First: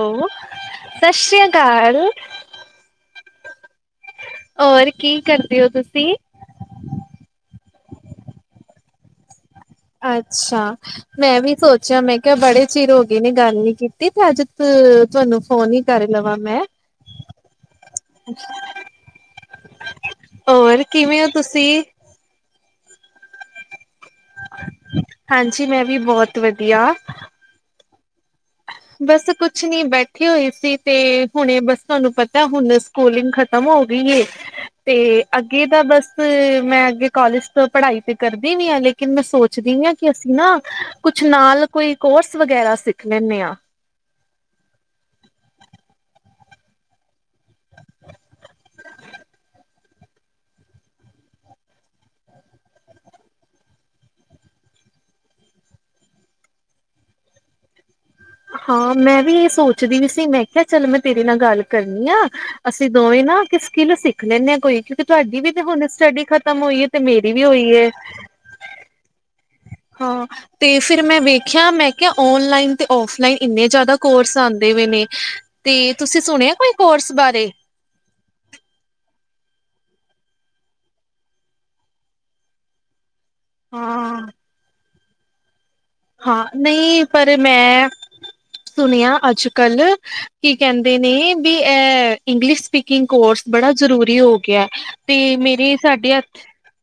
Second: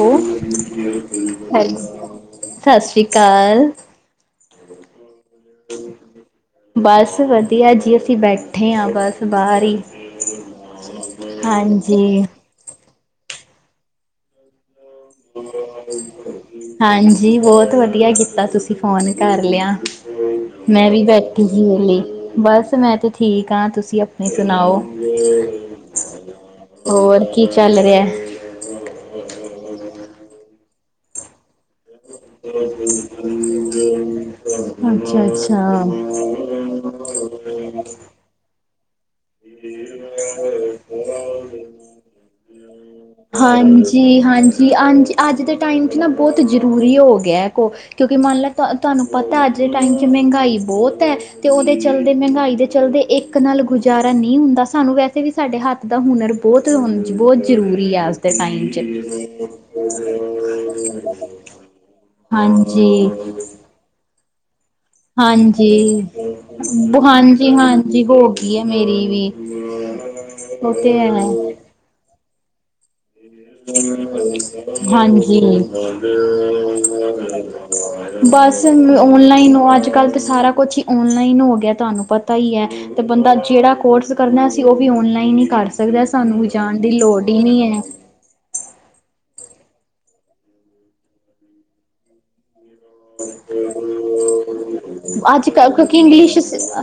ਉਹ ਹੈਲੋ ਸਤਿ ਸ੍ਰੀ ਥੈਂਕਸ ਅਕਾਲ ਸਤਿ ਸ੍ਰੀ ਅਕਾਲ ਹੋਰ ਕੀ ਕਰਦੇ ਓ ਤੁਸੀਂ ਬਸ ਵਧੀਆ ਜੀ ਅਸੀਂ ਬੈਠੇ ਆ ਬਸ ਬਾਹਰ ਈ ਅੱਛਾ ਮੈਂ ਵੀ ਸੋਚਿਆ ਮੈਂ ਕਿਆ ਬੜੇ ਚਿਰ ਹੋ ਗਏ ਨੇ ਗੱਲ ਨੀ ਕੀਤੀ ਤੇ ਅੱਜ ਤੁਹਾਨੂੰ ਫੋਨ ਈ ਕਰ ਲਵਾਂ ਮੈਂ ਹਾਂਜੀ ਬੋਤ ਵਧੀਆ ਕੀਤਾ ਤੁਸੀਂ ਫੋਨ ਕਰ ਲਿਆ। ਹੋਰ ਮੈਂ ਵੀ ਕਿਵੇਂ ਹੋ ਬੈਠੀ ਸੀ ਤੁਸੀਂ? ਵੇਲੀ ਬਸ ਮੈਂ ਤੇ ਠੀਕ ਆ ਤੁਸੀਂ ਅਪ ਤੁਸੀ ਸੁਣਾਓ ਹਾਂਜੀ ਮੈਂ ਵੀ ਬਹੁਤ ਵਧੀਆ ਹੋਰ ਕੀ ਚੱਲ ਰਿਹਾ ਬਸ ਕੁੱਛ ਨੀ ਬੈਠੇ ਹੋਏ ਸੀ ਤੇ ਹੁਣੇ ਬਸ ਤੁਹਾਨੂੰ ਪਤਾ ਹੁਣ ਸਕੂਲਿੰਗ ਖਤਮ ਹੋ ਗਈ ਏ ਰਿਹਾ ਤੇ ਅੱਛਾ ਅੱਛਾ ਅੱਗੇ ਤਾਂ ਬਸ ਮੈਂ ਅੱਗੇ ਕਾਲਜ ਤੋਂ ਪੜ੍ਹਾਈ ਤੇ ਕਰਦੀ ਨੀ ਹੱਲੇ। ਕੀ ਮੈਂ ਸੋਚਦੀ ਆ ਕੀ ਅਸੀਂ ਨਾ ਕੁੱਛ ਨਾਲ ਕੋਈ ਕੋਰਸ ਵਗੈਰਾ ਸਿੱਖ ਲੈਂਣੇ ਆ। ਜੀ ਹਾਂਜ ਜੀ ਹਾਂਜੀ ਅੱਜ ਦੇ ਟਾਈਮ ਚ ਨਾ ਬੋਤ ਜ਼ਰੂਰੀ ਹੋ ਗਿਆ ਕੋ ਕਿਉਂਕਿ ਮੰਨ ਲੈ ਤ ਤੁਹਾਨੂੰ ਪਤਾ ਅੱਜ ਦੇ ਟਾਈਮ ਚ ਮਹਿੰਗਾਈ ਬੋਤ ਐ। ਤੇ ਓਦੇ ਚਲਦੇ ਮਹਿੰਗਾਈ ਦੇ ਚਲਦੇ ਇੱਕ ਨਾਲ ਗੁਜ਼ਾਰਾ ਨੀ ਹੁੰਦਾ। ਸਾਨੂੰ ਵੈਸੇ ਵੀ ਸਾਡੇ ਹੱਥ ਦਾ ਹੁਨਰ ਬੋਤ ਹੁਣ ਬੋਤ ਜ਼ਰੂਰੀ ਆ। ਦੇ ਟਾਈਮ 'ਚ ਹਾਂ ਮੈਂ ਵੀ ਏ ਸੋਚਦੀ ਵੀ ਸੀ ਮੈਂ ਕਿਆ ਚੱਲ ਮੈਂ ਤੇਰੇ ਨਾਲ ਗੱਲ ਕਰਨੀ ਆ ਅਸੀਂ ਹਾਂਜੀ ਦੋਵੇਂ ਨਾ ਕਿਸ ਸਕਿਲ ਸਿੱਖ ਲੈਂਣੇ ਆ ਕੋਈ। ਤੁਹਾਡੀ ਵੀ ਤੇ ਹੁਣ ਸਟੱਡੀ ਖਤਮ ਹੋਈ ਹੈ ਤੇ ਮੇਰੀ ਵੀ ਹੋਈ ਹੈ। ਹਾਂਜੀ-ਹਾਂਜੀ-ਹਾਂਜੀ ਬ ਹੋ ਗਈ ਐ ਮੇਰੀ ਵੀ ਹਾਂ ਉਹ ਤੇ ਫਿਰ ਹੈ ਮੈਂ ਵੇਖਿਆ ਮੈਂ ਕਿਆ ਔਨਲਾਈਨ ਤੇ ਓਫ ਨਈ ਇੰਨੇ ਜ਼ਾਦਾ ਕੋਰਸ ਆਂਦੇ ਪੇਏ ਨੇ ਹਾਂਜੀ ਤੇ ਤੁਸੀਂ ਸੁਣਿਆ ਕੋਈ ਕੋਰਸ ਬਾਰੇ ਹ [inaudible] ਬਸ ਔਨਲਾਈਨ ਅੱਜ-ਕੱਲ੍ਹ ਤਾਂ ਸਾਰਾ ਕੁੱਛ ਈ ਔਨਲਾਈਨ ਹੋ ਗਿਆ ਤਾਨੂੰ ਪਤਾ ਈ ਐ। ਤੇ ਬੰਦਾ ਜੇੜਾ ਕੋਰਸ ਹਾਂ ਕਰਨਾ ਸੀ ਉ ਵੀ ਔਨਲਾਈਨ ਈ ਕਰ ਸਕਦ ਕੇਦਾਂ ਹਾਂ ਸਾਨੂੰ ਜਾਣ ਦੀ ਨਹੀਂ ਲੋੜ ਪਰ ਈ ਨੀ ਐ- ਮੈਂ ਸੁਣਿਆ ਅੱਜ ਕੱਲ ਕੀ ਕਹਿੰਦੇ ਨੇ ਵੀ ਐ ਇੰਗਲਿਸ਼ ਸਪੀਕਿੰਗ ਇਕ ਅੋਰਸ ਬੜਾ ਜਰੂਰੀ ਹੋ ਗਿਆ ਤੇ ਅੱਜ-ਕੱਲ੍ਹ ਮੇਰੇ ਕਿਉਂਕਿ ਸਾਡੇ ਇੰਗਲਿਸ਼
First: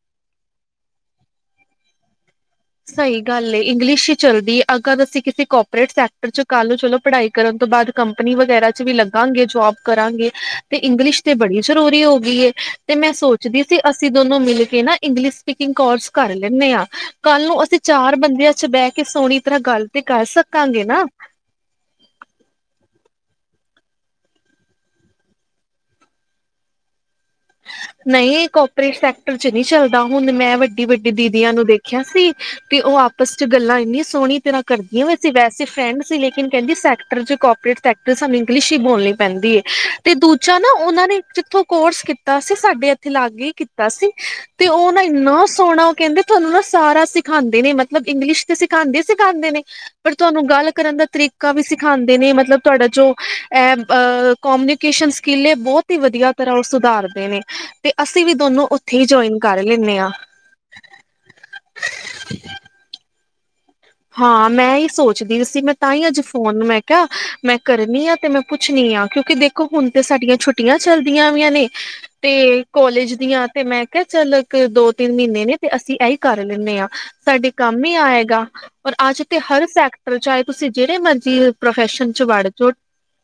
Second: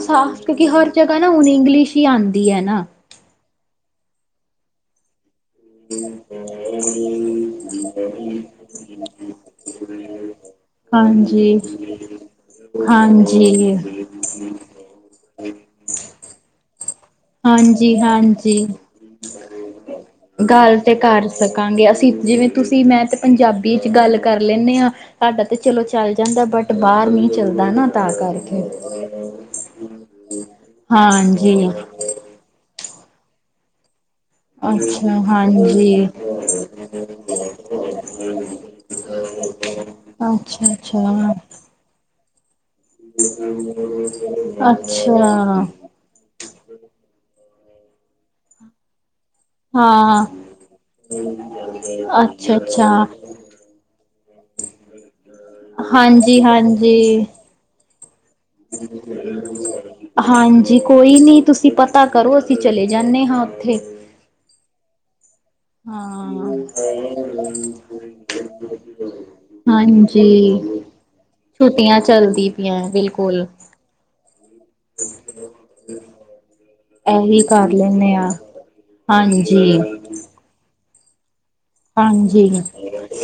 ਸਾ ਕਿਉਂਕਿ ਹਰ ਜਗ੍ਹਾ ਨਾ ਹੁਣ ਇੰਗਲਿਸ਼ ਹੀ ਆਦੀ ਏ ਨਾ ਸਈ ਗੱਲ ਏ ਇੰਗਲਿਸ਼ ਈ ਚੱਲਦੀ ਅੱਗਰ ਅਸੀ ਕਿਸੇ ਕੋਪੀ ਟ ਸੈਕਟਰ ਚ ਕ ਚਲੋ ਪੜ੍ਹਾਈ ਕਰਨ ਤੋਂ ਬਾਦ ਕੰਪਨੀ ਵਗੈਰਾ ਚ ਵੀ ਲਗਾਂਗੇ ਜੋਬ ਕਰਾਂਗੇ ਤੇ ਇੰਗਲਿਸ਼ ਤੇ ਹਾਂਜੀ ਬੜੀ ਜ਼ਰੂਰੀ ਹੋ ਗਈ ਏ ਤੇ ਮੈਂ ਸੋਚਦੀ ਹਾਂਜੀ ਸੀ ਅਸ ਅਸੀਂ ਦੋਨੋ ਮਿਲ ਕੇ ਨਾ ਇੰਗਲਿਸ਼ ਸਪੀਕਿੰਗ ਕੋਰਸ ਕਰ ਲੈਂਨੇ ਆ, ਕੱਲ੍ਹ ਨੂੰ ਅਸੀਂ ਹਾਂਜੀ ਚਾਰ ਬੰਦੇਆਂ ਹਾਂਜੀ ਚ ਬੇਹ ਕੇ ਸੋਹਣੀ ਤਰ੍ਹਾਂ ਗੱਲ ਤੇ ਕਰ ਗੱਲ ਸਕਾਂਗੇ ਤੇ ਨਾ ਕਰ ਸਕਾਂਗੇ। ਅਸੀਂ ਜਿਵੇਂ ਤੁਸੀਂ ਮੈਂ ਤੇ ਪੰਜਾਬੀ ਚ ਗੱਲ ਕਰ ਲੈਂਨੇ ਆ। ਸਾਡਾ ਤਾ ਚਲੋ ਚੱਲ ਜਾਂਦਾ ਬਟ ਬਾਹਰ ਨਹੀਂ ਚੱਲਦਾ ਨਾ ਤਾਂ ਨਈ ਕਰਕੇ ਕੋਪਰੇਟ ਫੇਕਟਰ ਚ ਨੀ ਚੱਲਦਾ ਹੁਣ ਮੈਂ ਵੱ ਵੱਡੀ-ਵੱਡੀ ਦੀਦੀਆਂ ਨੂੰ ਹਾਂਜੀ ਦੇਖਿਆ ਸੀ ਤੇ ਉਹ ਆਪਸ ਚ ਗੱਲਾਂ ਇੰਨੀ ਸੋਹਣੀ ਤਰ੍ਹਾਂ ਕਰਦੀਆਂ ਅੱਛਾ ਵੈੇ ਵੈਸੇ ਫਰੈਂਡ ਹਾਂਜੀ ਸੀ ਲੇਕਿਨ ਕਹਿੰਦੀ ਸੈਕਟਰ ਚ ਕੋਪਰੇਟੈਕਟਰ ਸਾਨੂੰ ਇੰਗਲਿਸ਼ ਹੀ ਬੋਲਣੀ ਪੈਂਦੀ ਏ। ਤੇ ਦੂਜਾ ਨਾ ਅੱਛਾ ਓਨਾਂ ਨੇ ਅੱਛਾ ਜਿੱਥੋਂ ਕੋਰਸ ਕੀਤਾ ਸੀ ਸਾਡੇ ਥੇ ਲਾਗੇ ਕੀਤਾ ਸੀ ਤੇ ਉਹ ਨਾ ਇੰਨਾ ਅੱਛਾ ਸੋਹਣਾ ਕਹਿੰਦੇ ਤੁਹਾਨੂੰ ਨਾ ਸਾਰਾ ਸਿਖਾਂਦੇ ਨੇ ਮਤਲਬ ਇੰਗਲਿਸ਼ ਤੇ ਸਿਖਾਂਦੇ ਈ ਸਿਖਾਂਦੇ ਨੇ ਪਰ ਹਾਂ ਤੁਹਾਨੂੰ ਗੱਲ ਕਰਨ ਦਾ ਤਰੀਕਾ ਵੀ ਸਿਖਾਂਦੇ ਨੇ ਅੱਛਾ ਮਤਲਬ ਤੁਹਾਡਾ ਅੱਛਾ ਜੋ ਐ ਅ ਕੋਮਊਨੀਕੇਸ਼ਨ ਸਕਿੱਲ ਏ ਬੋਤ ਈ ਵਧੀਆ ਹਾਂਜੀ ਤਰ੍ਹਾਂ ਹਾਂਜੀ ਸੁਧਾਰਦੇ ਨੇ ਤੇ ਅਸੀਂ ਵੀ ਦੋਨੋ ਉੱਥੇ ਹੀ ਜੁਆਇਨ ਕਰ ਲੈਂਨੇ ਆ। ਜੀ ਕੋਈ ਨੀ ਤੁਸੀਂ ਪਤਾ ਕਰੋ ਅਸੀਂ ਚਲੇ ਜਾਂਨੇ ਆ ਉੱਥੇ। ਹਾਂ ਮੈਂ ਇਹੀ ਸੋਚਦੀ ਸੀ ਮੈਂ ਤਾਂ ਹੀ ਅੱਜ ਹਾਂ ਫੋਨ ਮੈਂ ਕਿਆ ਮੈਂ ਕਰਨੀ ਆ ਤੇ ਮੈਂ ਪੁੱਛਣੀ ਆ ਕਿਉਂਕਿ ਦੇਖੋ ਹੁਣ ਤੇ ਹਾਂਜੀ ਸਾਡੀਆਂ ਛੁੱਟੀਆਂ ਚਲਦੀਆਂ ਵੀਆਂ ਨੇ ਛੁੱਟੀਆਂ ਤੇ ਚੱਲਦੀ ਪਈਆਂ ਕੋਲੇਜ ਬਿਲਕੁਲ ਦੀਆਂ ਤੇ ਮੈਂ ਕਿਹਾ ਚੱਲ ਇੱਕ-ਦੋ-ਤਿੰਨ ਮਹੀਨੇ ਨੇ ਤੇ ਅਸੀਂ ਇਹੀ ਕਰ ਲੈਂਦੇ ਹਾਂ, ਇਹੀ ਸਾਡੇ ਕਰ ਕੰਮ ਹੀ ਲੈਂਦੇ ਹਾਂ ਆਏਗਾ। ਔਰ ਤੇ ਹਰ ਹਾਂਜੀ ਸੈਕਟਰ ਚਾਹੇ ਤੁਸੀਂ ਜਿਹੜੇ ਮਰਜ਼ੀ ਪ੍ਰੋਫੈਸ਼ਨ ਚ ਵੜ ਹਾਂਜੀ, ਜੋ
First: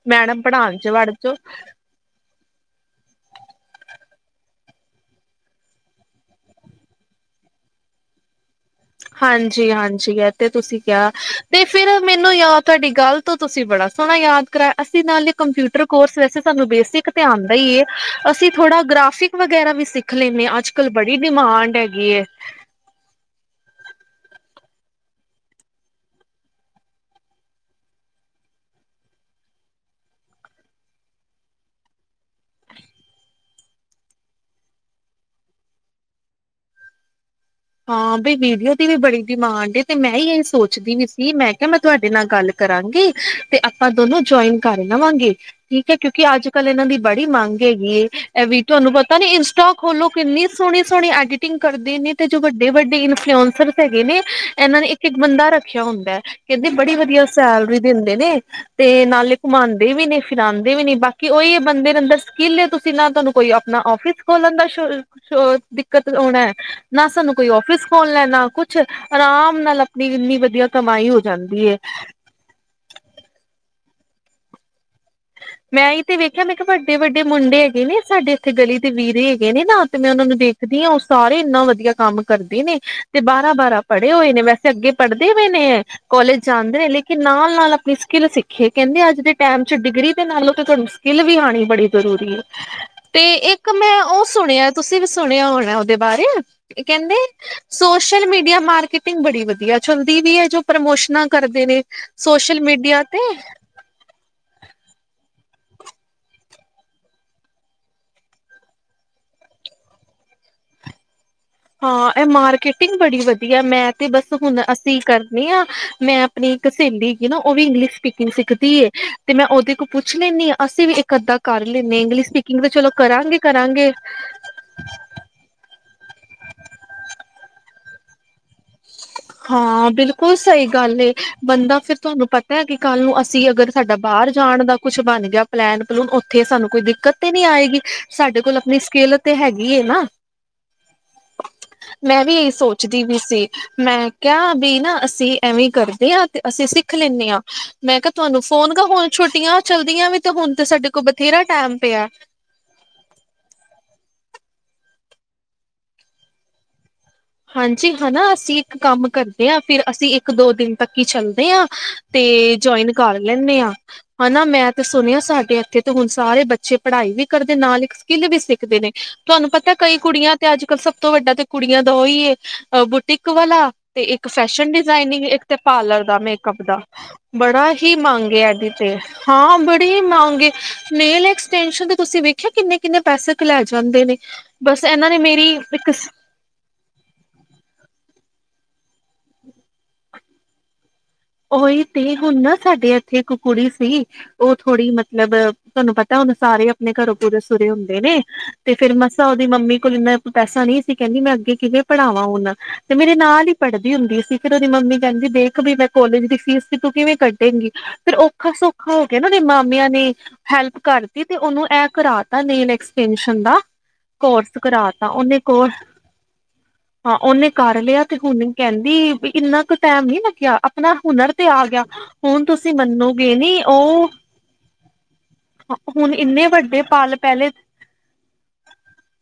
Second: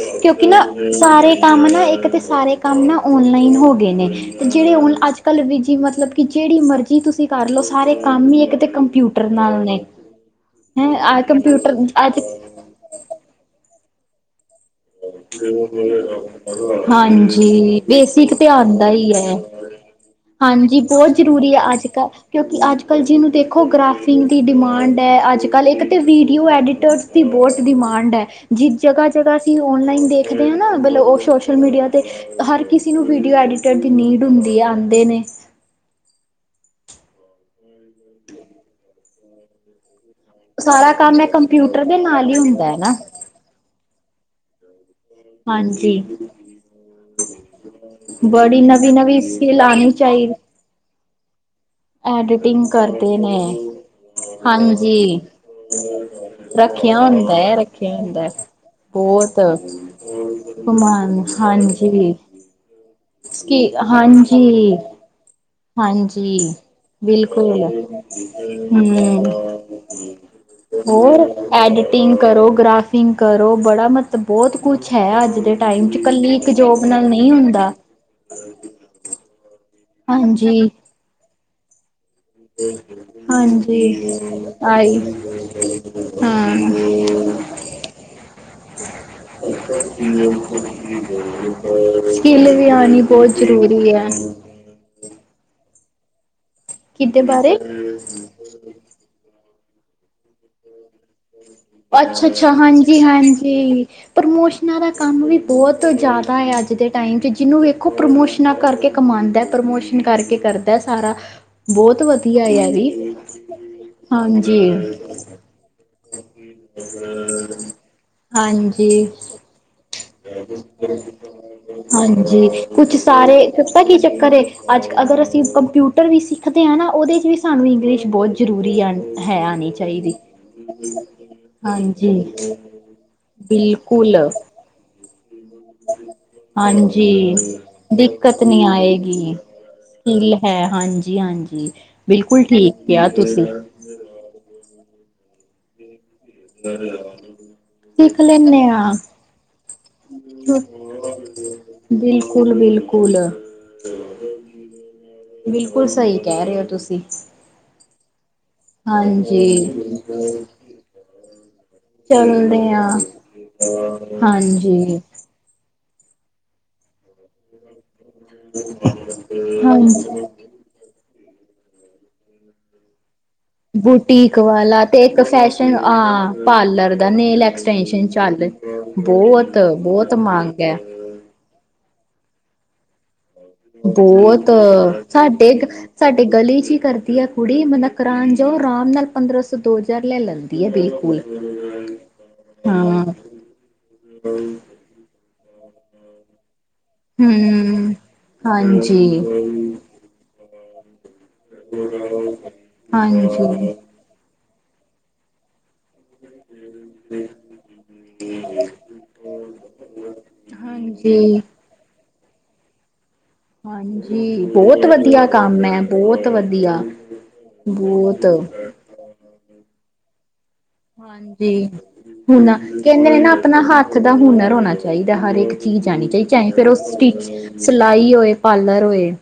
ਮੈਡਮ ਕਿਉਂਕਿ ਨਾ ਪੜ੍ਹਾਣ ਚ ਵੜ ਜੋ ਸਾਰੇ ਕੰਮ ਨਾ ਇੱਕ ਤੇ ਸਾਰੇ ਕੰਮ ਨਾ ਔਨਲਾਈਨ ਹੋ ਗਏ ਨੇ ਤੇ ਜਿਹੜੇ ਨ ਅੱਜ ਕੱਲ੍ਹ ਵੀ ਜੀ ਮਤਲਬ ਕਿ ਜਿਹੜੀ ਮਰਜ਼ੀ ਕੀ ਤੁਸੀਂ ਕਰ ਲਓ, ਸਾਰੇ ਕੰਮ ਹੀ ਇੱਕ ਤੇ ਕੰਮ ਹਾਂਜੀ-ਹਾਂਜੀ, ਐ ਤੇ ਤੁਸੀਂ ਕਿਹਾ ਆਹ ਤੇ ਕੰਪਿਊਟਰ ਫੇਰ ਅੱਜ ਮੈਨੂੰ ਯ ਤੁਹਾਡੀ ਗੱਲ ਤੋਂ ਤੁਸੀਂ ਬੜਾ ਸੋਹਣਾ ਯਾਦ ਅਸੀਂ ਨਾਲੇ ਕੰਪਿਊਟਰ ਕੋਰਸ ਵੈਸੇ ਸਾਨੂੰ ਬੇਸਿਕ ਧਿਆਨ ਦਾ ਹੀ ਹਾਂਜੀ ਏ, ਬੇਸਿਕ ਤੇ ਅਸੀਂ ਥੋੜਾ ਆਉਂਦਾ ਹੀ ਗ੍ਰਾਫਿਕ ਹੈ ਵਗੈਰਾ ਵੀ ਸਿੱਖ ਲੈਂਦੇ ਆ, ਹਾਂਜੀ ਅੱਜ-ਕੱਲ ਬੜੀ ਡਿਮਾਂਡ ਹੈਗੀ ਐਂ। ਅੱਜ-ਕੱਲ੍ਹ ਜੀਨੂੰ ਦੇਖੋ ਗ੍ਰਾਫਿੰਗ ਦੀ ਡਿਮਾਂਡ ਏ, ਅੱਜ-ਕੱਲ੍ਹ ਇੱਕ ਤਾਂ ਵੀਡੀਓ ਐਡੀਟਰਸ ਦੀ ਬਹੁਤ ਡਿਮਾਂਡ ਐ। ਜੀ ਜਗ੍ਹਾ-ਜਗ੍ਹਾ ਅਸੀਂ ਔਨਲਾਈਨ ਦੇਖਦੇ ਆ ਨਾ ਮਤਲਬ ਉਹ ਸੋਸ਼ਲ ਮੀਡੀਆ ਤੇ ਹਰ ਕਿਸੇ ਨੂੰ ਵੀਡੀਓ ਐਡੀਟਰ ਦੀ ਨੀਡ ਹੁੰਦੀ ਆ ਆਂਦੇ ਨੇ ਹਾਂ ਬੀ ਵੀਡੀਓ ਦੀ ਵੀ ਬੜੀ ਡਿਮਾਂਡ ਏ ਤੇ ਮੈਂ ਈ ਇਸ ਸਾਰਾ ਸੋਚਦੀ ਵੀ ਕੰਮ ਹੈ ਸੀ, ਮੈਂ ਕਿਆ ਮੈਂ ਕੰਪਿਊਟਰ ਦੇ ਤੁਹਾਡੇ ਨਾਲ ਹੀ ਗੱਲ ਹੁੰਦਾ ਹੈ ਨਾ ਕਰਾਂਗੀ ਤੇ ਆਪਾਂ ਦੋਨੋ ਜੁਆਇਨ ਕਰ ਲਵਾਂਗੇ। ਠੀਕ ਏ ਹਾਂਜੀ ਕਿਉਂਕਿ ਅੱਜ-ਕੱਲ ਏਨਾਂ ਦੀ ਬੜੀ ਮੰਗ ਹੈਗੀ ਏ, ਬੜੀ ਅੇਵੀ ਤਾਨੂੰ ਨਵੀਂ ਪਤਾ ਨਵੀਂ ਨੀ ਸਕਿੱਲ ਇੰਸਟੋਕ ਆਉਣੀ ਖੋਲੋ ਚਾਹੀਦੀ ਕਿੰਨੀ ਸੋਹਣੀ-ਸੋਹਣੀ ਐਡੀਟਿੰਗ ਕਰਦੇ ਤੇ ਜੋ ਐਡੀਟਿੰਗ ਵੱਡੇ-ਵੱਡੇ ਕਰਦੇ ਨੇ ਇਨਫਲੂਐਸਰ ਹੈਗੇ ਨੇ, ਏਨਾਂ ਨੇ ਇੱਕ-ਇੱਕ ਹਾਂਜੀ ਬੰਦਾ ਰੱਖਿਆ ਹੁੰਦਾ ਏ। ਕਹਿੰਦੇ ਬੜੀ ਰੱਖਿਆ ਵਧੀਆ ਹੁੰਦਾ ਹੈ ਸੈਲਰੀ ਰੱਖਿਆ ਦਿੰਦੇ ਹੁੰਦਾ ਹੈ। ਨੇ ਤੇ ਨਾਲੇ ਬਹੁਤ ਘੁਮਾਂਦੇ ਵੀ ਨੇ ਫਿਰਾਂਂਦੇ ਵੀ ਨੀ ਕਮਾਨ ਬਾਕੀ ਉਹੀ ਏ ਬੰਦੇ ਹਾਂਜੀ ਅੰਦਰ ਸਕਿੱਲ ਤੁਸੀਂ ਨਾ ਤੁਹਾਨੂੰ ਕੋਈ ਕੀ ਆਪਣਾ ਫਿਸ ਖੋਲਣ ਹਾਂਜੀ ਦਾ ਦਿੱਕਤ ਆਉਣਾ। ਹਾਂਜੀ ਨਾ ਸਾਨੂੰ ਕੋਈ ਬਿਲਕੁਲ ਓਫਿਸ ਖੋਲਨਾ ਏ ਨਾ ਕੁਛ ਹਮ ਆਰਾਮ ਨਾਲ ਆਪਣੀ ਇੰਨੀ ਵਧੀਆ ਕਮਾਈ ਹੋ ਜਾਂਦੀ ਹੋਰ ਏ। ਐਡੀਟਿੰਗ ਕਰੋ, ਗ੍ਰਾਫਿੰਗ ਕਰੋ, ਬੜਾ ਮਹੱਲਬ ਬੋਤ ਕੁਛ ਐ ਅੱਜ ਦੇ ਟਾਈਮ ਮੈਂ ਚ ਏਹੀ ਤੇ ਇਕੱਲੀ ਵੇਖਿਆ ਇੱਕ ਮੈਂ ਜੋਬ ਨਾਲ ਵੱਡੇ-ਵੱਡੇ ਨਹੀਂ ਮੁੰਡੇ ਹੁੰਦਾ ਹੈਗੇ ਨੇ ਸਾਡੇ ਥੇ ਗਲੀ ਦੇ ਵੀਰੇ ਹੈਗੇ ਨੇ ਨਾ ਤੇ ਮੈਂ ਉਹਨਾਂ ਨੂੰ ਹਾਂਜੀ ਦੇਖਦੀ ਹਾਂ ਉਹ ਸਾਰੇ ਇੰਨਾ ਵਧੀਆ ਕੰਮ ਕਰਦੇ ਨੇ ਤੇ ਬਾਰਾਂ-ਬਾਰਾਂ ਹਾਂਜੀ ਪੜ੍ਹੇ ਹੋਏ ਨੇ, ਵੈਸੇ ਅੱਗੇ ਆਈ ਪੜ੍ਹਦੇ ਪਏ ਨੇ ਕੋਾਲਜ ਜਾਂਦੇ ਹਾਂ ਨੇ ਲੇਕਿਨ ਨਾਲ ਨਾਲ ਆਪਣੀ ਸਕਿੱਲ ਸਿੱਖੇ, ਕਹਿੰਦੇ ਅੱਜ ਦੇ ਟਾਈਮ ਚ ਡਿਗਰੀ ਨਾਲ ਤੁਹਾਨੂੰ ਸਕਿੱਲ ਵੀ ਆਣੀ ਬੜੀ ਜ਼ਰੂਰੀ ਐ, ਸਕਿੱਲ ਵੀ ਆਉਣੀ ਤੇ ਬਹੁਤ ਇੱਕ ਜ਼ਰੂਰੀ ਮੈਂ ਹੈ ਉਹ ਕਿਹਦੇ ਸੁਣਿਆ ਤੁਸੀਂ ਵੀ ਸੁਣਿਆ ਹੋਣਾ ਉਹਦੇ ਬਾਰੇ, ਕਹਿੰਦੇ ਬਾਰੇ ਸੋਸ਼ਲ ਮੀਡੀਆ ਮਾਰਕੀਟ ਟੀਗ ਬੜੀ ਵਧੀਆ ਚੱਲਦੀ ਵੀ ਹੈ ਜੋ ਪ੍ਰਮੋਸ਼ਨਾਂ ਕਰਦੇ ਨੇ ਅੱਛਾ-ਅੱਛਾ, ਸੋਸ਼ਲ ਮੀਡੀਆ ਤੇ ਹਾਂਜੀ-ਹਾਂਜੀ। ਪ੍ਰਮੋਸ਼ਨਾਂ ਦਾ ਕੰਮ ਵੀ ਬਹੁਤ ਜ਼ਿਆਦਾ ਆ ਅੱਜ ਦੇ ਟਾਈਮ ਚ, ਜਿਹਨੂੰ ਵੇਖੋ ਪ੍ਰਮੋਸ਼ਨਾਂ ਕਰਕੇ ਕਮਾਉਦਾ, ਪ੍ਰਮੋਸ਼ਨ ਕਰਕੇ ਕਰਦਾ ਸਾਰਾ। [unintelligible] ਬਹੁਤ ਹਾਂ, ਇਹ ਵਧੀਆ ਆ ਵੀ ਮਾਰਕੀਟਿੰਗ ਬੜੀ ਵਧੀਆ, ਮੈਂ ਤੇ ਬਸ ਹੁਣ ਹਾਂਜੀ। ਅਸੀਂ ਕਰਨੇ ਹਾਂ ਮੈਂ ਮੇਰੀ ਇੱਕ ਸਹੇਲੀ ਹੈਗੀ ਨਾ, ਉਹ ਵੀ ਇੰਗਲਿਸ਼ ਸਪੀਕਿੰਗ ਸਿੱਖਦੀ ਏ, ਹਾਂਜੀ-ਹਾਂਜੀ ਤੇ ਮੈਂ ਉਹਦੇ ਕੋ ਪੁੱਛ ਲੈਨੀ ਹਾਂ, ਅਸੀਂ ਵੀ ਇੱਕ ਅੱਧਾ ਕਰ ਲੈਂਨੇ ਹਾਂ, ਇੰਗਲਿਸ਼ ਸਪੀਕਿੰਗ ਤੇ ਚਲੋ ਕੁਛ ਕਰਾਂਗੇ, ਸਾਰੇ ਪਤਾ ਕਰਾਂਗੇ। ਕੀ ਚੱਕਰ ਏ ਅੱਜ ਕ ਅਗਰ ਅਸੀਂ ਕੰਪਿਊਟਰ ਵੀ ਸਿੱਖਦੇ ਹਾਂ ਨਾ, ਉਹਦ 'ਚ ਵੀ ਸਾਨੂੰ ਇੰਗਲਿਸ਼ ਬਹੁਤ ਜ਼ਰੂਰੀ ਆ ਹੈ ਆਣੀ ਹਾਂ ਚਾਹੀਦੀ ਬਿਲਕੁਲ ਸਹੀ ਗੱਲ ਏ ਬੰਦਾ ਫਿਰ ਹਾਂਜੀ ਤੁਹਾਨੂੰ ਪਤਾ ਹੈ ਕਿ? ਕੱਲ ਨੂੰ ਅਸੀਂ, ਅਗਰ ਸਾਡਾ ਬਿਲਕੁਲ ਬਾਹਰ ਜਾਣ ਦਾ ਕੁੱਛ ਬਣ ਗਿਆ। ਪਲੈਨ ਪਲੂਨ, ਉੱਥੇ ਸਾਨੂੰ ਕੋਈ ਦਿੱਕਤ ਤੇ ਹਾਂਜੀ ਨਹੀਂ ਆਏਗੀ ਸਾਡੇ ਦਿੱਕਤ ਕੋਲ, ਨੀ ਆਪਣੀ ਸਕਿੱਲ ਤੇ ਆਏਗੀ। ਹੈਗੀ ਨਾ। ਹਿੱਲ ਹੈ, ਹਾਂਜੀ -ਹਾਂਜੀ, ਮੈਂ ਵੀ ਬਿਲਕੁਲ ਇਹੀ ਠੀਕ ਸੋਚਦੀ ਕਿਹਾ, ਵੀ ਤੁਸੀਂ। ਸੀ ਮੈਂ ਕਿਹਾ, ਬੀ ਨਾ, ਅਸੀਂ ਐਵੇਂ ਕਰਦੇ ਹਾਂ। ਤੇ ਅਸੀਂ ਸਿੱਖ ਲੈਂਦੇ ਹਾਂ, ਮੈਂ ਕਿਹਾ ਸਿੱਖ ਤੁਹਾਨੂੰ ਲੈਂਦੇ ਫੋਨ ਹਾਂ ਹੁਣ ਛੁੱਟੀਆਂ ਚਲਦੀਆਂ ਵੀ ਤੇ ਹੁਣ ਤੇ ਸਾਡੇ। ਕੋ, ਬਥੇਰਾ ਟਾਈਮ ਪਿਆ। ਬਿਲਕੁਲ- ਬਿਲਕੁਲ। ਬਿਲਕੁਲ, ਸਹੀ ਕਹਿ ਰਹੇ ਹੋ ਤੁਸੀਂ? ਹਾਂਜੀ ਹਨਾ, ਅਸੀਂ ਇੱਕ ਕੰਮ ਹਾਂਜੀ ਕਰਦੇ ਹਾਂ, ਫਿਰ ਅਸੀਂ ਇੱਕ ਦੋ ਦਿਨ ਤੱਕ ਹੀ ਚੱਲਦੇ ਹਾਂ। ਤੇ ਚੱਲਦੇ ਹਾਂ ਜੁਆਇਨ ਕਰ ਲੈਂਦੇ ਹਾਂ, ਹਨਾ, ਮੈਂ ਤੇ ਹਾਂਜੀ ਸੁਣਿਆ ਸਾਡੇ ਇੱਥੇ ਤੇ ਹੁਣ, ਸਾਰੇ ਬੱਚੇ ਪੜ੍ਹਾਈ ਵੀ ਕਰਦੇ, ਨਾਲ ਇੱਕ ਸਕਿੱਲ ਵੀ ਸਿੱਖਦੇ ਨੇ, ਤੁਹਾਨੂੰ ਪਤਾ ਕਈ ਹਾਂਜੀ ਕੁੜੀਆਂ? ਤੇ, ਅੱਜ ਕੱਲ੍ਹ ਸਭ ਤੋਂ ਵੱਡਾ ਤੇ, ਕੁੜੀਆਂ ਦਾ ਉਹੀ ਹੈ। ਬੁ ਕ ਵਾਲਾ, ਤੇ ਇੱਕ ਬੁਟੀਕ ਫੈਸ਼ਨ ਵਾਲਾ ਤੇ ਡਿਜ਼ਾਇਨਿੰਗ, ਇੱਕ ਤੇ ਫੈਸ਼ਨ ਆ ਪਾਰਲਰ ਦਾ ਮੇਕਅਪ ਦਾ ਪਾਰਲਰ ਨੇਲ ਬੜਾ ਹੀ ਐਕਸਟੈਂਸ਼ਨ ਮੰਗ ਚੱਲ ਆ। ਹਾਂ, ਬਹੁਤ ਬੜੀ ਬਹੁਤ ਮੰਗ ਏ, ਹੈ ਨੇਲ ਐਕਸਟੇੰਸਨ ਦਾ ਤੁਸੀਂ ਵੇਖਿਆ ਕਿੰਨੇ- ਕਿੰਨੇ, ਪੈਸੇ ਲੈ ਜਾਂਦੇ ਨੇ, ਬਹੁਤ ਬਸ ਇਹਨਾਂ ਨੇ ਮੇਰੀ ਸਾਡੇ ਇੱਕ। ਸਾਡੇ ਗਲੀ ਚ ਹੀ ਕਰਦੀ ਹੈ ਕੁੜੀ, ਮਤਲਬ ਕਰਾਨ ਜਾਓ ਆਰਾਮ ਨਾਲ, ਪੰਦਰਾਂ ਸੌ ਦੋ ਹਜ਼ਾਰ ਲੈ ਲੈਂਦੀ ਹੈ ਬਿਲਕੁਲ। ਉਹੀ ਤੇ, ਹੁਣ ਨਾ ਸਾਡੇ ਹਾਂ ਇੱਥੇ ਇੱਕ ਕੁੜੀ ਸੀ, ਉਹ ਥੋੜੀ ਮਤ ਮਤਲਬ, ਤੁਹਾਨੂੰ ਪਤਾ ਹੁਣ ਸਾਰੇ ਘਰੋਂ ਪੂਰੇ ਸੁਰ ਹੂੰ, ਹੁੰਦੇ ਨੇ, ਤੇ ਫਿਰ ਹਾਂਜੀ। ਮਸਾ ਉਹਦੀ ਮੰਮੀ ਕੋਲ, ਇੰਨਾ ਪੈਸਾ ਨਹੀਂ ਸੀ। ਕਹਿੰਦੀ ਮੈਂ, ਅੱਗੇ ਕਿਵੇਂ ਪੜ੍ਹਾਵਾਂ ਹੁਣ? ਤੇ ਮੇਰੇ ਨਾਲ ਹੀ ਹਾਂਜੀ। ਪੜ੍ਹਦੀ ਹੁੰਦੀ ਸੀ, ਫਿਰ ਉਹਦੀ ਮੰਮੀ ਕਹਿੰਦੀ ਦੇਖ ਵੀ ਮੈਂ। ਕੋਲੇਜ ਦੀ ਫੀਸ ਤੂੰ ਕਿਵੇਂ ਕੱਢੇਗੀ ਊ?, ਫਿਰ ਔਖਾ- ਸੌਖਾ ਹੋ ਕੇ ਨਾ ਇਹਦੇ ਮਾਮਿਆਂ ਨੇ ਹੈਲਪ ਕਰਤੀ, ਤੇ ਹਾਂਜੀ, ਉਹਨੂੰ ਇਹ ਕਰਾ ਤਾ ਨੇਲ ਐਕਸ ਟੈਨਸ਼ਨ ਦਾ ਹਾਂਜੀ ਕੋਰਸ ਬਹੁਤ ਕਰਾ ਤਾ, ਵਧੀਆ ਉਹਨੇ ਕੰਮ ਕੋਰ ਐ ਬਹੁਤ ਵਧੀਆ। ਹਾਂ, ਉਹਨੇ ਕਰ ਲਿਆ ਤੇ, ਬਹੁਤ ਹੁਣ ਕਹਿੰਦੀ ਵੀ ਇੰਨਾ ਕੁ ਟਾਈਮ ਨਹੀ, ਉ ਉਚ ਥ੍ਰਹ ਲੱਗਿਆ ਆਪਣਾ ਹੁਨਰ ਤੇ ਆ ਹਾਂਜੀ ਗਿਆ ਹੁਣ ਤੁਸੀਂ ਕਹਿੰਦੇ ਨੇ, ਨਾ ਮੰਨੋਗੇ ਨੀ ਆਪਣਾ ਹੱਥ ਉਹ ਦਾ ਹੁਨਰ ਹੋਣਾ ਚਾਹੀਦਾ ਹਰ ਇੱਕ ਚੀਜ਼ ਆਣੀ ਹੁਣ ਚਾਹੀਦੀ, ਇੰਨੇ ਚਾਹੇ ਫਿਰ ਉਹ ਵੱਡੇ ਸਿ ਪਲ ਪਹਿਲੇ ਸਿਲਾਈ ਹੋਏ, ਪਾਰਲਰ ਹੋਏ?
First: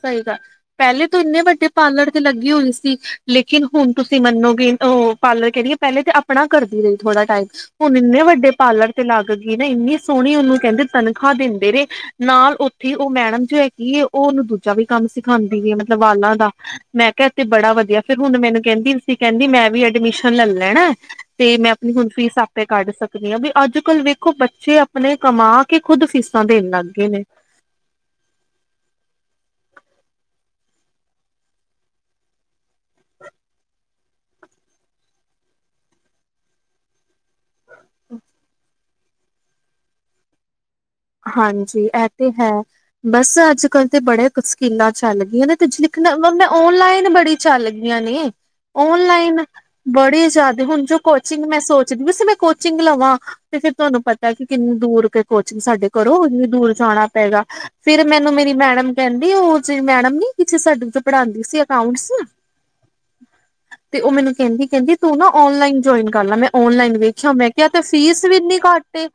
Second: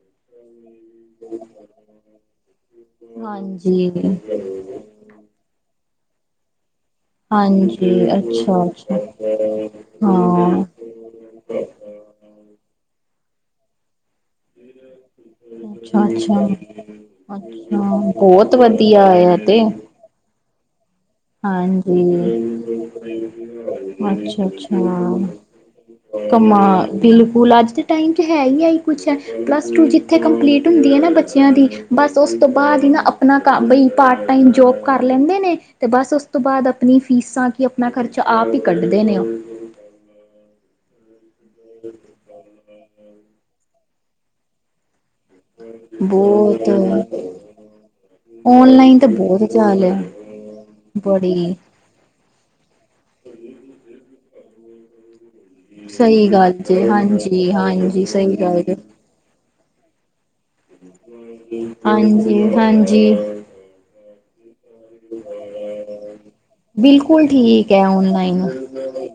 ਸਹੀ ਗੱਲ ਹੈ, ਪਹਿਲੇ ਤੂੰ ਇੰਨੇ ਵੱਡੇ ਪਾਰਲਰ ਤੇ ਲੱਗੀ ਹੋਈ ਸੀ, ਲੇਕਿਨ ਹੁਣ ਹਾਂਜੀ। ਤੁਸੀਂ ਮੰਨੋਗੇ ਉਹ ਪਾਰਲਰ, ਕਹਿ ਰਹੀ ਪਹਿਲੇ ਤਾਂ ਆਪਣਾ ਕਰਦੀ ਰਹੀ, ਥੋੜਾ ਟਾਈਮ, ਹਾਂਜੀ ਹੁਣ ਇੰਨੇ ਵੱਡੇ ਅੱਛਾ ਪਾਰਲਰ ਅੱਛਾ ਤੇ ਲੱਗ ਗਈ ਨਾ, ਇੰਨੀ ਸੋਹਣੀ ਉਹਨੂੰ ਹਾਂ। ਕਹਿੰਦੇ ਤਨਖਾਹ ਦਿੰਦੇ ਨੇ, ਨਾਲ ਉੱਥੇ ਉਹ ਮੈਡਮ ਜੋ ਹੈਗੀ ਐ ਉਹ ਉਹਨੂੰ, ਦੂਜਾ ਵੀ ਕੰਮ ਸਿਖਾਉਂਦੀ ਹੈ ਮਤਲਬ ਅੱਛਾ ਵਾਲਾਂ ਅੱਛਾ ਦਾ ਮੈਂ ਕਿਹਾ, ਤੇ ਬੜਾ ਅੱਛਾ ਵਧੀਆ, ਫਿਰ ਹੁਣ ਬਹੁਤ ਮੈਨੂੰ ਕਹਿੰਦੀ ਵਧੀਆ ਸੀ, ਆ ਕਹਿੰਦੀ ਤੇ ਮੈਂ ਵੀ, ਅਡਮਿਸ਼ਨ ਲੈ ਲੈਣਾ। ਤੇ ਮੈਂ ਆਪਣੀ ਹੁਣ ਹਾਂਜੀ। ਫੀਸ ਆਪੇ ਕੱਢ ਸਕਦੀ ਹਾਂ, ਬਈ ਅੱਜ -ਕੱਲ ਵੇਖੋ, ਅੱਛਾ ਬੱਚੇ ਆਪਣੇ ਅੱਛਾ। ਕਮਾ ਕਿ, ਖੁਦ ਫੀਸਾਂ ਕਮਾ ਦੇਣ ਲੱਗ ਗਏ ਨੇ। ਬਿਲਕੁਲ ਅੱਜ ਦੇ ਟਾਈਮ ਚ ਹੈ ਹੀ, ਇਹੀ ਕੁਛ ਹੈ, ਪਲੱਸ ਟੂ ਜਿੱਥੇ ਕੰਪਲੀਟ ਹੁੰਦੀ ਹੈ ਨਾ, ਬੱਚਿਆਂ ਦੀ। ਬਸ ਉਸ ਤੋਂ ਬਾਅਦ ਹੀ ਨਾ, ਆਪਣਾ ਬਈ ਪਾਰਟ ਟਾਈਮ ਜੋਬ ਕਰ ਲੈਂਦੇ ਨੇ, ਤੇ ਬਸ ਉਸ ਤੋਂ ਬਾਅਦ। ਆਪਣੀ ਫੀਸਾਂ ਕੀ, ਆਪਣਾ ਖਰਚਾ ਆਪ ਹੀ, ਕੱਢਦੇ ਨੇ ਉਹ। ਹਾਂਜੀ ਇਹ ਤੇ ਹੈ, ਬਸ ਅੱਜ -ਕੱਲ ਤੇ, ਬੜੇ ਕਸਕੀਲਾਂ ਚੱਲ ਗਈਆਂ ਨੇ। ਕੁਛ ਲਿਖਣਾ, [unintelligible] ਬਹੁਤ ਔਨਲਾਈਨ ਬੜੀ ਚੱਲ ਗਈਆਂ ਨੇ। ਤਾਂ ਔਨਲਾਈਨ ਬਹੁਤ ਚਾਲ ਹੈ ਬੜੇ ਜ਼ਿਆਦਾ, ਹੁਣ ਜੋ ਕੋਚਿੰਗ ਬੜੀ ਮੈਂ ਸੋਚਦੀ, ਵੈਸੇ ਮੈ ਕੋ ਕੋਚਿੰਗ ਲਵਾਂ, ਤੇ ਫਿਰ ਤੁਹਾਨੂੰ ਪਤਾ, ਕਿ ਕਿੰਨੀ ਦੂਰ ਕੇ ਕੋਚਿੰਗ ਸਾਡੇ। ਘਰੋਂ ਸਹੀ ਇਨੀਂ ਗੱਲ ਦੂਰ ਜੇ ਜਾਣਾ ਪਏਗਾ, ਹਾਂਜੀ ਹਾਂਜੀ ਫੇਰ ਮੈਨੂੰ ਸਹੀ ਮੇਰੀ ਗੱਲ ਜੇ ਮੈਡਮ। ਕਹਿੰਦੀ, ਉਹ ਜਿਹੜੀ ਮੈਡਮ ਨੀ ਹੈਗੀ ਸੀ ਸਾਡੇ ਓਥੇ ਪੜ੍ਹਾਉਂਦੀ ਸੀ, ਅਕਾਊਂਟ ਹਾਂਜੀ ਹਾਂਜੀ ਤੇ, ਉਹ ਮੈਨੂੰ ਕਹਿੰਦੀ -ਕਹਿੰਦੀ ਤੂੰ ਨਾ, ਔਨਲਾਈਨ ਜੁਆਇਨ ਕਰ ਲਾ, ਮੈਂ। ਔਨਲਾਈਨ ਬਿਲਕੁਲ ਵੇਖਿਆ ਮੈਂ ਕਿਹਾ ਠੀਕ ਤੇ ਹੈ ਫੀਸ ਵੀ ਓਨਲਾਈਨ ਇੰਨੀ ਘੱਟ ਏ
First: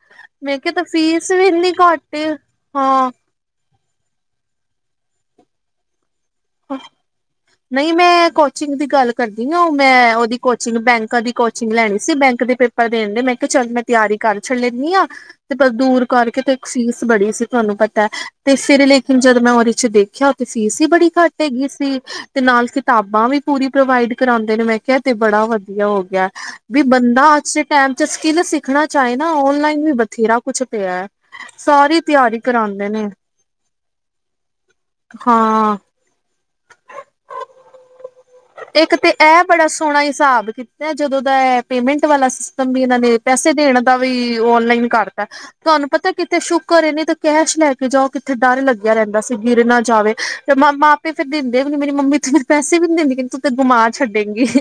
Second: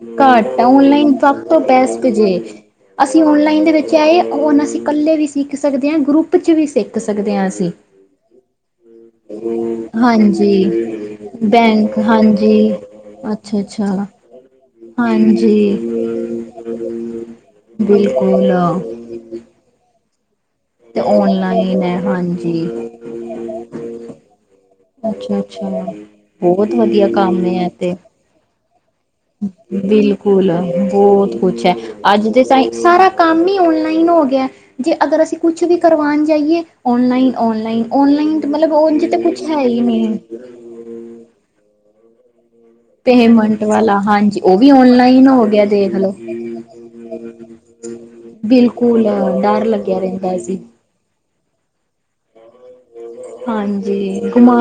ਮੈਂ ਘੱਟ ਕਿਹਾ ਤੇ ਓਨਲਾਈਨ ਫੀਸ ਸਭ ਵੀ ਤੋਂ ਪਹਿ ਇੰਨੀ ਟੈਸਟ ਘੱਟ ਏ ਜੇ ਹਾਂ ਅਸੀਂ ਔਨਲਾਈਨ ਦੇ ਵਿੱਚ ਆਏ ਅਸੀਂ ਇਕੱਲੇ ਵੀ ਸਿੱਖ ਸਕਦੇ ਹਾਂ ਗਰੁੱਪ। 'ਚ ਵੀ ਸਿੱਖ ਸਕਦੇ ਹਾਂ ਅਸੀਂ ਨਹੀਂ ਮੈਂ ਕੋਚਿੰਗ ਦੀ ਗੱਲ ਕਰਦੀ ਹ ਉਹ ਮੈਂ ਉਹਦੀ ਕੋਚਿੰਗ ਹਾਂਜੀ ਬੈਂਕਾਂ ਦੀ। ਕੋਚਿੰਗ ਲੈਣੀ ਬੈਂਕ ਸੀ ਬੈਂਕ ਦੇ ਹਾਂਜੀ ਪੇਪਰ ਦੇਣ ਦੇ ਮੈਂ ਕਿਹਾ ਅੱਛਾ ਚੱਲ ਮੈਂ ਅੱਛਾ ਤਿਆਰੀ ਕਰ ਛਡ ਲੈਂਦੀ ਹਾਂ। ਤੇ ਬ ਹਾਂਜੀ ਦੂਰ ਕਰਕੇ ਤੇ ਇੱਕ ਫੀਸ ਬੜੀ ਸੀ ਤੁਹਾਨੂੰ ਪਤਾ ਬਿਲਕੁਲ ਤੇ ਸਿਰ ਲ। ਹੁਣ ਜਦ ਮੈਂ ਉਹਦੇ ਚ ਦੇਖਿਆ ਉਹ ਤੇ ਫੀਸ ਹੀ ਤੇ ਬੜੀ ਘੱਟ ਹੈਗੀ ਔਨਲਾਈਨ ਸੀ ਹੈ ਤੇ ਨਾਲ ਹਾਂਜੀ ਸੀ। ਕਿਤਾਬਾਂ ਵੀ ਪੂਰੀ ਪ੍ਰੋਵਾਈਡ ਕਰਾਉਂਦੇ ਨੇ ਮੈਂ ਕਿਹਾ ਤੇ ਅੱਛਾ ਬੜਾ ਅੱਛਾ ਵਧੀਆ ਹੋ ਗਿਆ ਬਹੁਤ ਵੀ ਵਧੀਆ ਬੰਦਾ ਕੰਮ ਅੱਜ ਦੇ ਹੈ ਇਹ ਟਾਈਮ ਤੇ ਚ ਸ੍ਕਿਲ ਸੀ। ਦੇਖਣਾ ਚਾਹੇ ਨਾ ਔਨਲਾਈਨ ਵੀ ਬਥੇਰਾ ਬਿਲਕੁਲ ਕੁਛ ਪਿਆ ਬਹੁਤ ਕੁਛ ਹੈ ਸਾਰੀ ਅੱਜ ਤਿਆਰੀ ਦੇ ਟਾਈਮ ਕਰਾਉਂਦੇ ਸਾਰਾ ਨੇ। ਕੰਮ ਹੀ ਔਨਲਾਈਨ ਹੋ ਗਿਆ ਜੇ ਅਗਰ ਅਸੀਂ ਕੁਛ ਵੀ ਹਾਂ ਕਰਵਾਉਣ ਜਾਈਏ। Online online online. ਮਤਲਬ ਇੱਕ ਉਝ ਤੇ ਕੁਛ ਇਹ ਹੈ ਬੜਾ ਹੀ ਸੋਹਣਾ ਨਹੀਂ। ਹਿਸਾਬ ਕੀਤਾ ਜਦੋਂ ਦਾ ਇਹ ਪੇਮੈਂਟ ਵਾਲਾ। ਵੀ ਇਹਨਾਂ ਨੇ ਪੈਸੇ ਪੇਮੈਂਟ ਦੇਣ ਦਾ ਵਾਲਾ ਵੀ ਹਾਂਜੀ ਉਹ ਔਨਲਾਈਨ ਕਰਤਾ ਹੋ ਗਿਆ ਤੁਹਾਨੂੰ ਦੇਖ ਪਤਾ ਲਓ ਕਿਤੇ ਸ਼ੁਕਰ ਏ ਨੇ ਤਾਂ ਕੈਸ਼ ਲੈ। ਜਾਓ ਕਿੱਥੇ ਡਰ ਲੱਗਿਆ ਬਿਲਕੁਲ ਰਹਿੰਦਾ ਸੀ ਗਿਰ ਡਰ ਨਾ ਲੱਗਿਆ ਜਾਵੇ ਰਹਿੰਦਾ ਤੇ ਸੀ ਮਾਮਾ ਤੇ ਫਿਰ ਦਿੰਦੇ ਵੀ ਨੀ ਮੇਰੀ ਮੰਮੀ ਉਥੇ ਮੇਰੇ ਪੈਸੇ ਵੀ ਨੀ ਦਿੰਦੀ ਕਹਿੰ ਤੂੰ ਤੇ ਗੁਮਾ ਹਾਂਜੀ ਛੱਡੇਂਗੀ। ਘੁਮਾ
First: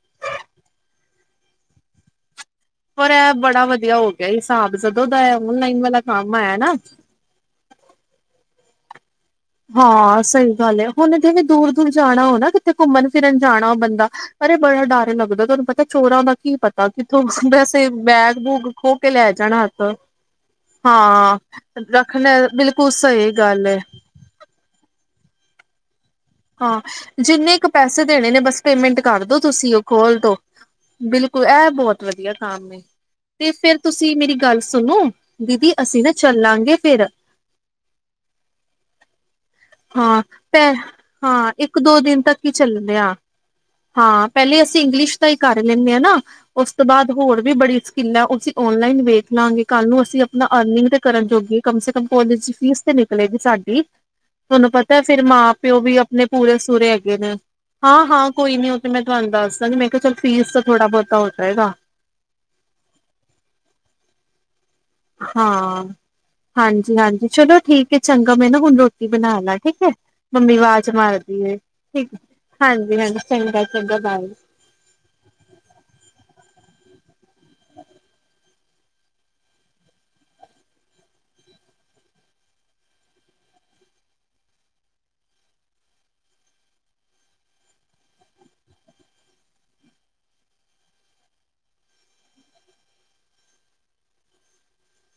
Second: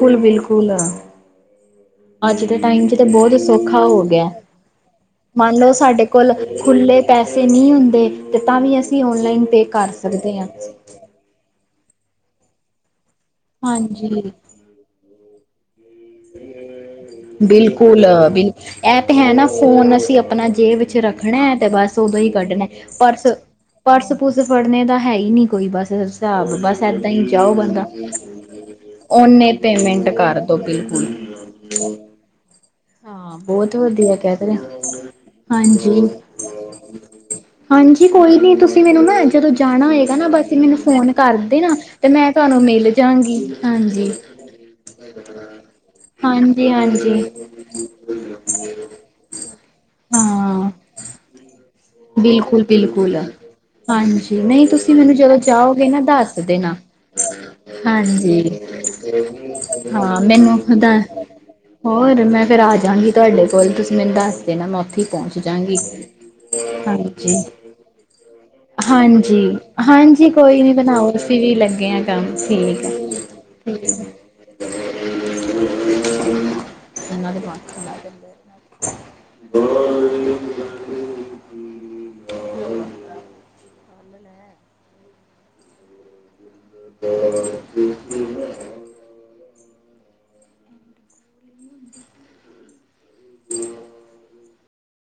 ਬਿਲਕੁਲ ਬਿਲਕੁਲ ਆ। ਅੱਜ ਦੇ ਟਾਈਮ ਚ ਤੇ ਪਰ ਇਹ ਬਹੁਤ ਬੜਾ ਸੌਖਾ ਵਧੀਆ ਹੋ ਗਿਆ ਹਿਸਾਬ ਜਦੋਂ ਦਾ ਮੰਨ ਲਓ ਔਨਲਾਈਨ ਵਾਲਾ ਸਾਡੇ ਕੋਲ ਕੰਮ ਆਇਆ ਨਾ ਖੁੱਲੇ ਪੈਸੇ ਨਹੀਂ ਹੁੰਦੇ ਤੇ ਤਾਂ ਵੀ ਅਸੀਂ ਔਨਲਾਈਨ। ਪੇ ਕਰ ਹਾਂ ਸਕਦੇ ਸਹੀ ਗੱਲ ਹੈ ਹੁਣ ਜਵੇਂ ਦੂਰ ਦੂਰ ਜਾਣਾ ਹੋ ਨਾ ਕਿਥੇ ਘੁੰਮਣ ਫਿਰਨ ਜਾਣਾ ਬੰਦਾ ਹਾਂਜੀ ਪਰ। ਬੜਾ ਡਰ ਲੱਗਦਾ ਤੁਹਾਨੂੰ ਪਤਾ ਚੋਰਾਂ ਦਾ ਕੀ ਪਤਾ। ਕਿੱਥੋਂ ਵੈਸੇ ਬਿਲਕੁਲ ਬੈਗ ਬਿਲਕੁ ਬੂਗ ਖੋ ਇਹ ਕੇ ਤਾਂ ਲੈ ਹੈ ਨਾ ਜਾਣਾ ਹੱਥ ਫੋਨ ਅਸੀਂ ਆਪਣਾ ਜੇਬ ਵਿੱਚ ਰੱਖਣਾ ਹਾਂ ਹੈ ਤੇ ਬਸ। ਉਦੋਂ ਹੀ ਰੱਖਣਾ ਕੱਢਣੇ ਬਿਲਕੁਲ ਪਰਸ ਸਹੀ ਗੱਲ ਹੈ ਪੁਰਸ ਫੜਨੇ ਤਾਂ ਹੈ ਹੀ ਨਹੀਂ ਕੋਈ ਬਸ। ਹਿਸਾਬ ਹਾਂ ਬਸ ਏਦਾਂ ਹੀ ਜਾਓ ਜਿੰਨੇ ਕੁ ਬੰਦਾ ਪੈਸੇ ਦੇਣੇ ਨੇ ਬਸ ਪੇਮੈਂਟ ਕਰ ਦੋ ਓਨੇ ਤੁਸੀਂ ਉਹ ਪੇਮੈਂਟ ਖੋਲ ਦੋ ਕਰ ਦੀ। ਬਿਲਕੁਲ ਇਹ ਬਹੁਤ ਵਧੀਆ ਕੰਮ ਏ। ਹਾਂ ਤੇ ਬਹੁਤ ਫਿਰ ਤੁਸੀਂ ਵਧੀਆ ਮੇਰੀ ਕਹਿ ਰਹੇ ਗੱਲ ਸੁਣੋ ਦੀਦੀ ਅਸੀਂ ਹਾਂਜੀ ਨਾ ਚੱਲਾਂਗੇ ਫਿਰ। ਹਾਂਜੀ ਕੋਈ ਨੀ ਤੁਸੀਂ ਮੈਨੂੰ ਨਾ ਜਦੋਂ ਜਾਣਾ ਹੋਏਗਾ ਹਾਂ ਨਾ ਬਸ ਪੈ ਮੈਨੂੰ ਫੋਨ ਹਾਂ ਕਰਦੇ ਨਾ ਇੱਕ ਦੋ ਤੇ ਦਿਨ ਮੈਂ ਤੱਕ ਹੀ ਤੁਹਾਨੂੰ ਮਿਲ ਚੱਲਦੇ ਆ ਜਾਗੀ ਹਾਂਜੀ। ਹਾਂ ਪਹਿਲੇ ਅਸੀਂ ਇੰਗਲਿਸ਼ ਦਾ ਹੀ ਕਰ ਲੈਂਦੇ ਹਾਂ ਨਾ ਹਾਂਜੀ ਉਸ ਤੋਂ ਬਾਅਦ ਹਾਂਜੀ ਹੋਰ ਵੀ ਬ ਸਕਿੱਲ ਹੈ ਉਹ ਅਸੀਂ ਔਨਲਾਈਨ ਵੇਖ ਲਾਂਗੇ ਕੱਲ੍ਹ ਨੂੰ ਅਸੀਂ ਆਪਣਾ ਹਾਂ ਅਰਨਿੰਗ ਤੇ ਕਰਨ ਜੋਗੇ। ਕਮ ਸੇ ਕਮ ਕਾੱਲੇਜ ਫੀਸ ਤੇ ਬਿਲਕੁਲ-ਬਿਲਕੁਲ ਨਿਕਲੇਗੀ ਸਾਡੀ। ਹਾਂਜੀ ਨਹੀਂ ਤੁਹਾਨੂੰ ਤੁਸੀਂ ਪਤਾ ਮੈਨੂੰ ਫਿਰ ਜਦੋਂ ਮਾਂ ਪਿਓ ਜਾਓਗੇ ਵੀ ਨਾ ਆਪਣੇ ਦੱਸ ਪੂਰੇ ਦੇਣਾ। ਸੂਰੇ ਹੈਗੇ ਨੇ। ਹਾਂ ਹਾਂ ਹਾਂਜੀ। ਕੋਈ ਨੀ ਉਹ ਤੇ ਮੈਂ ਤੁਹਾਨੂੰ ਦੱਸਦਾਂਗੀ ਮੈਂ ਕਿਹਾ ਚੱਲ ਹਾਂ ਫ਼ੀਸ ਤਾਂ ਮੈਨੂੰ ਥੋੜ੍ਹਾ ਦਾ ਬਹੁਤਾ ਹੋ ਜਾਏਗਾ। ਹੋਰ ਮੈਂ ਫ਼ੇਰ ਆਜਾਂਗੀ ਤੁਹਾਡੇ ਕੋਲ ਤੁਸੀਂ ਮੈਨੂੰ ਦੱਸ ਦੇਣਾ ਮੈਂ ਉੱਥੇ ਹੀ ਪਹੁੰਚ ਜਾਂਗੀ। ਹਾਂ ਹਾਂਜੀ ਹਾਂਜੀ ਚਲੋ ਠੀਕ ਹੈ ਚੰਗਾ ਮੈਂ ਨਾ ਹੁਣ ਰੋਟੀ ਬਣਾ ਲਾ ਠੀਕ ਹੈ ਹਾਂਜੀ-ਹਾਂਜੀ ਮੰਮੀ ਕੋਈ ਨੀ ਆਵਾਜ਼ ਬਣਾਓ ਮਾਰ। ਅਸੀਂ ਵੀ ਲੱਗੇ ਆ ਠੀਕ ਕੰਮ ਠੀਕ ਆ। ਹਾਂਜੀ ਹਾਂਜੀ ਚੰਗਾ ਠੀਕ। ਚੰਗਾ ਬਾਏ। ਇਹਨਾਂ ਦੇ ਬਾਤ ਲਾ ਦਿੰਦੇ। ਹਮ ਹਮ।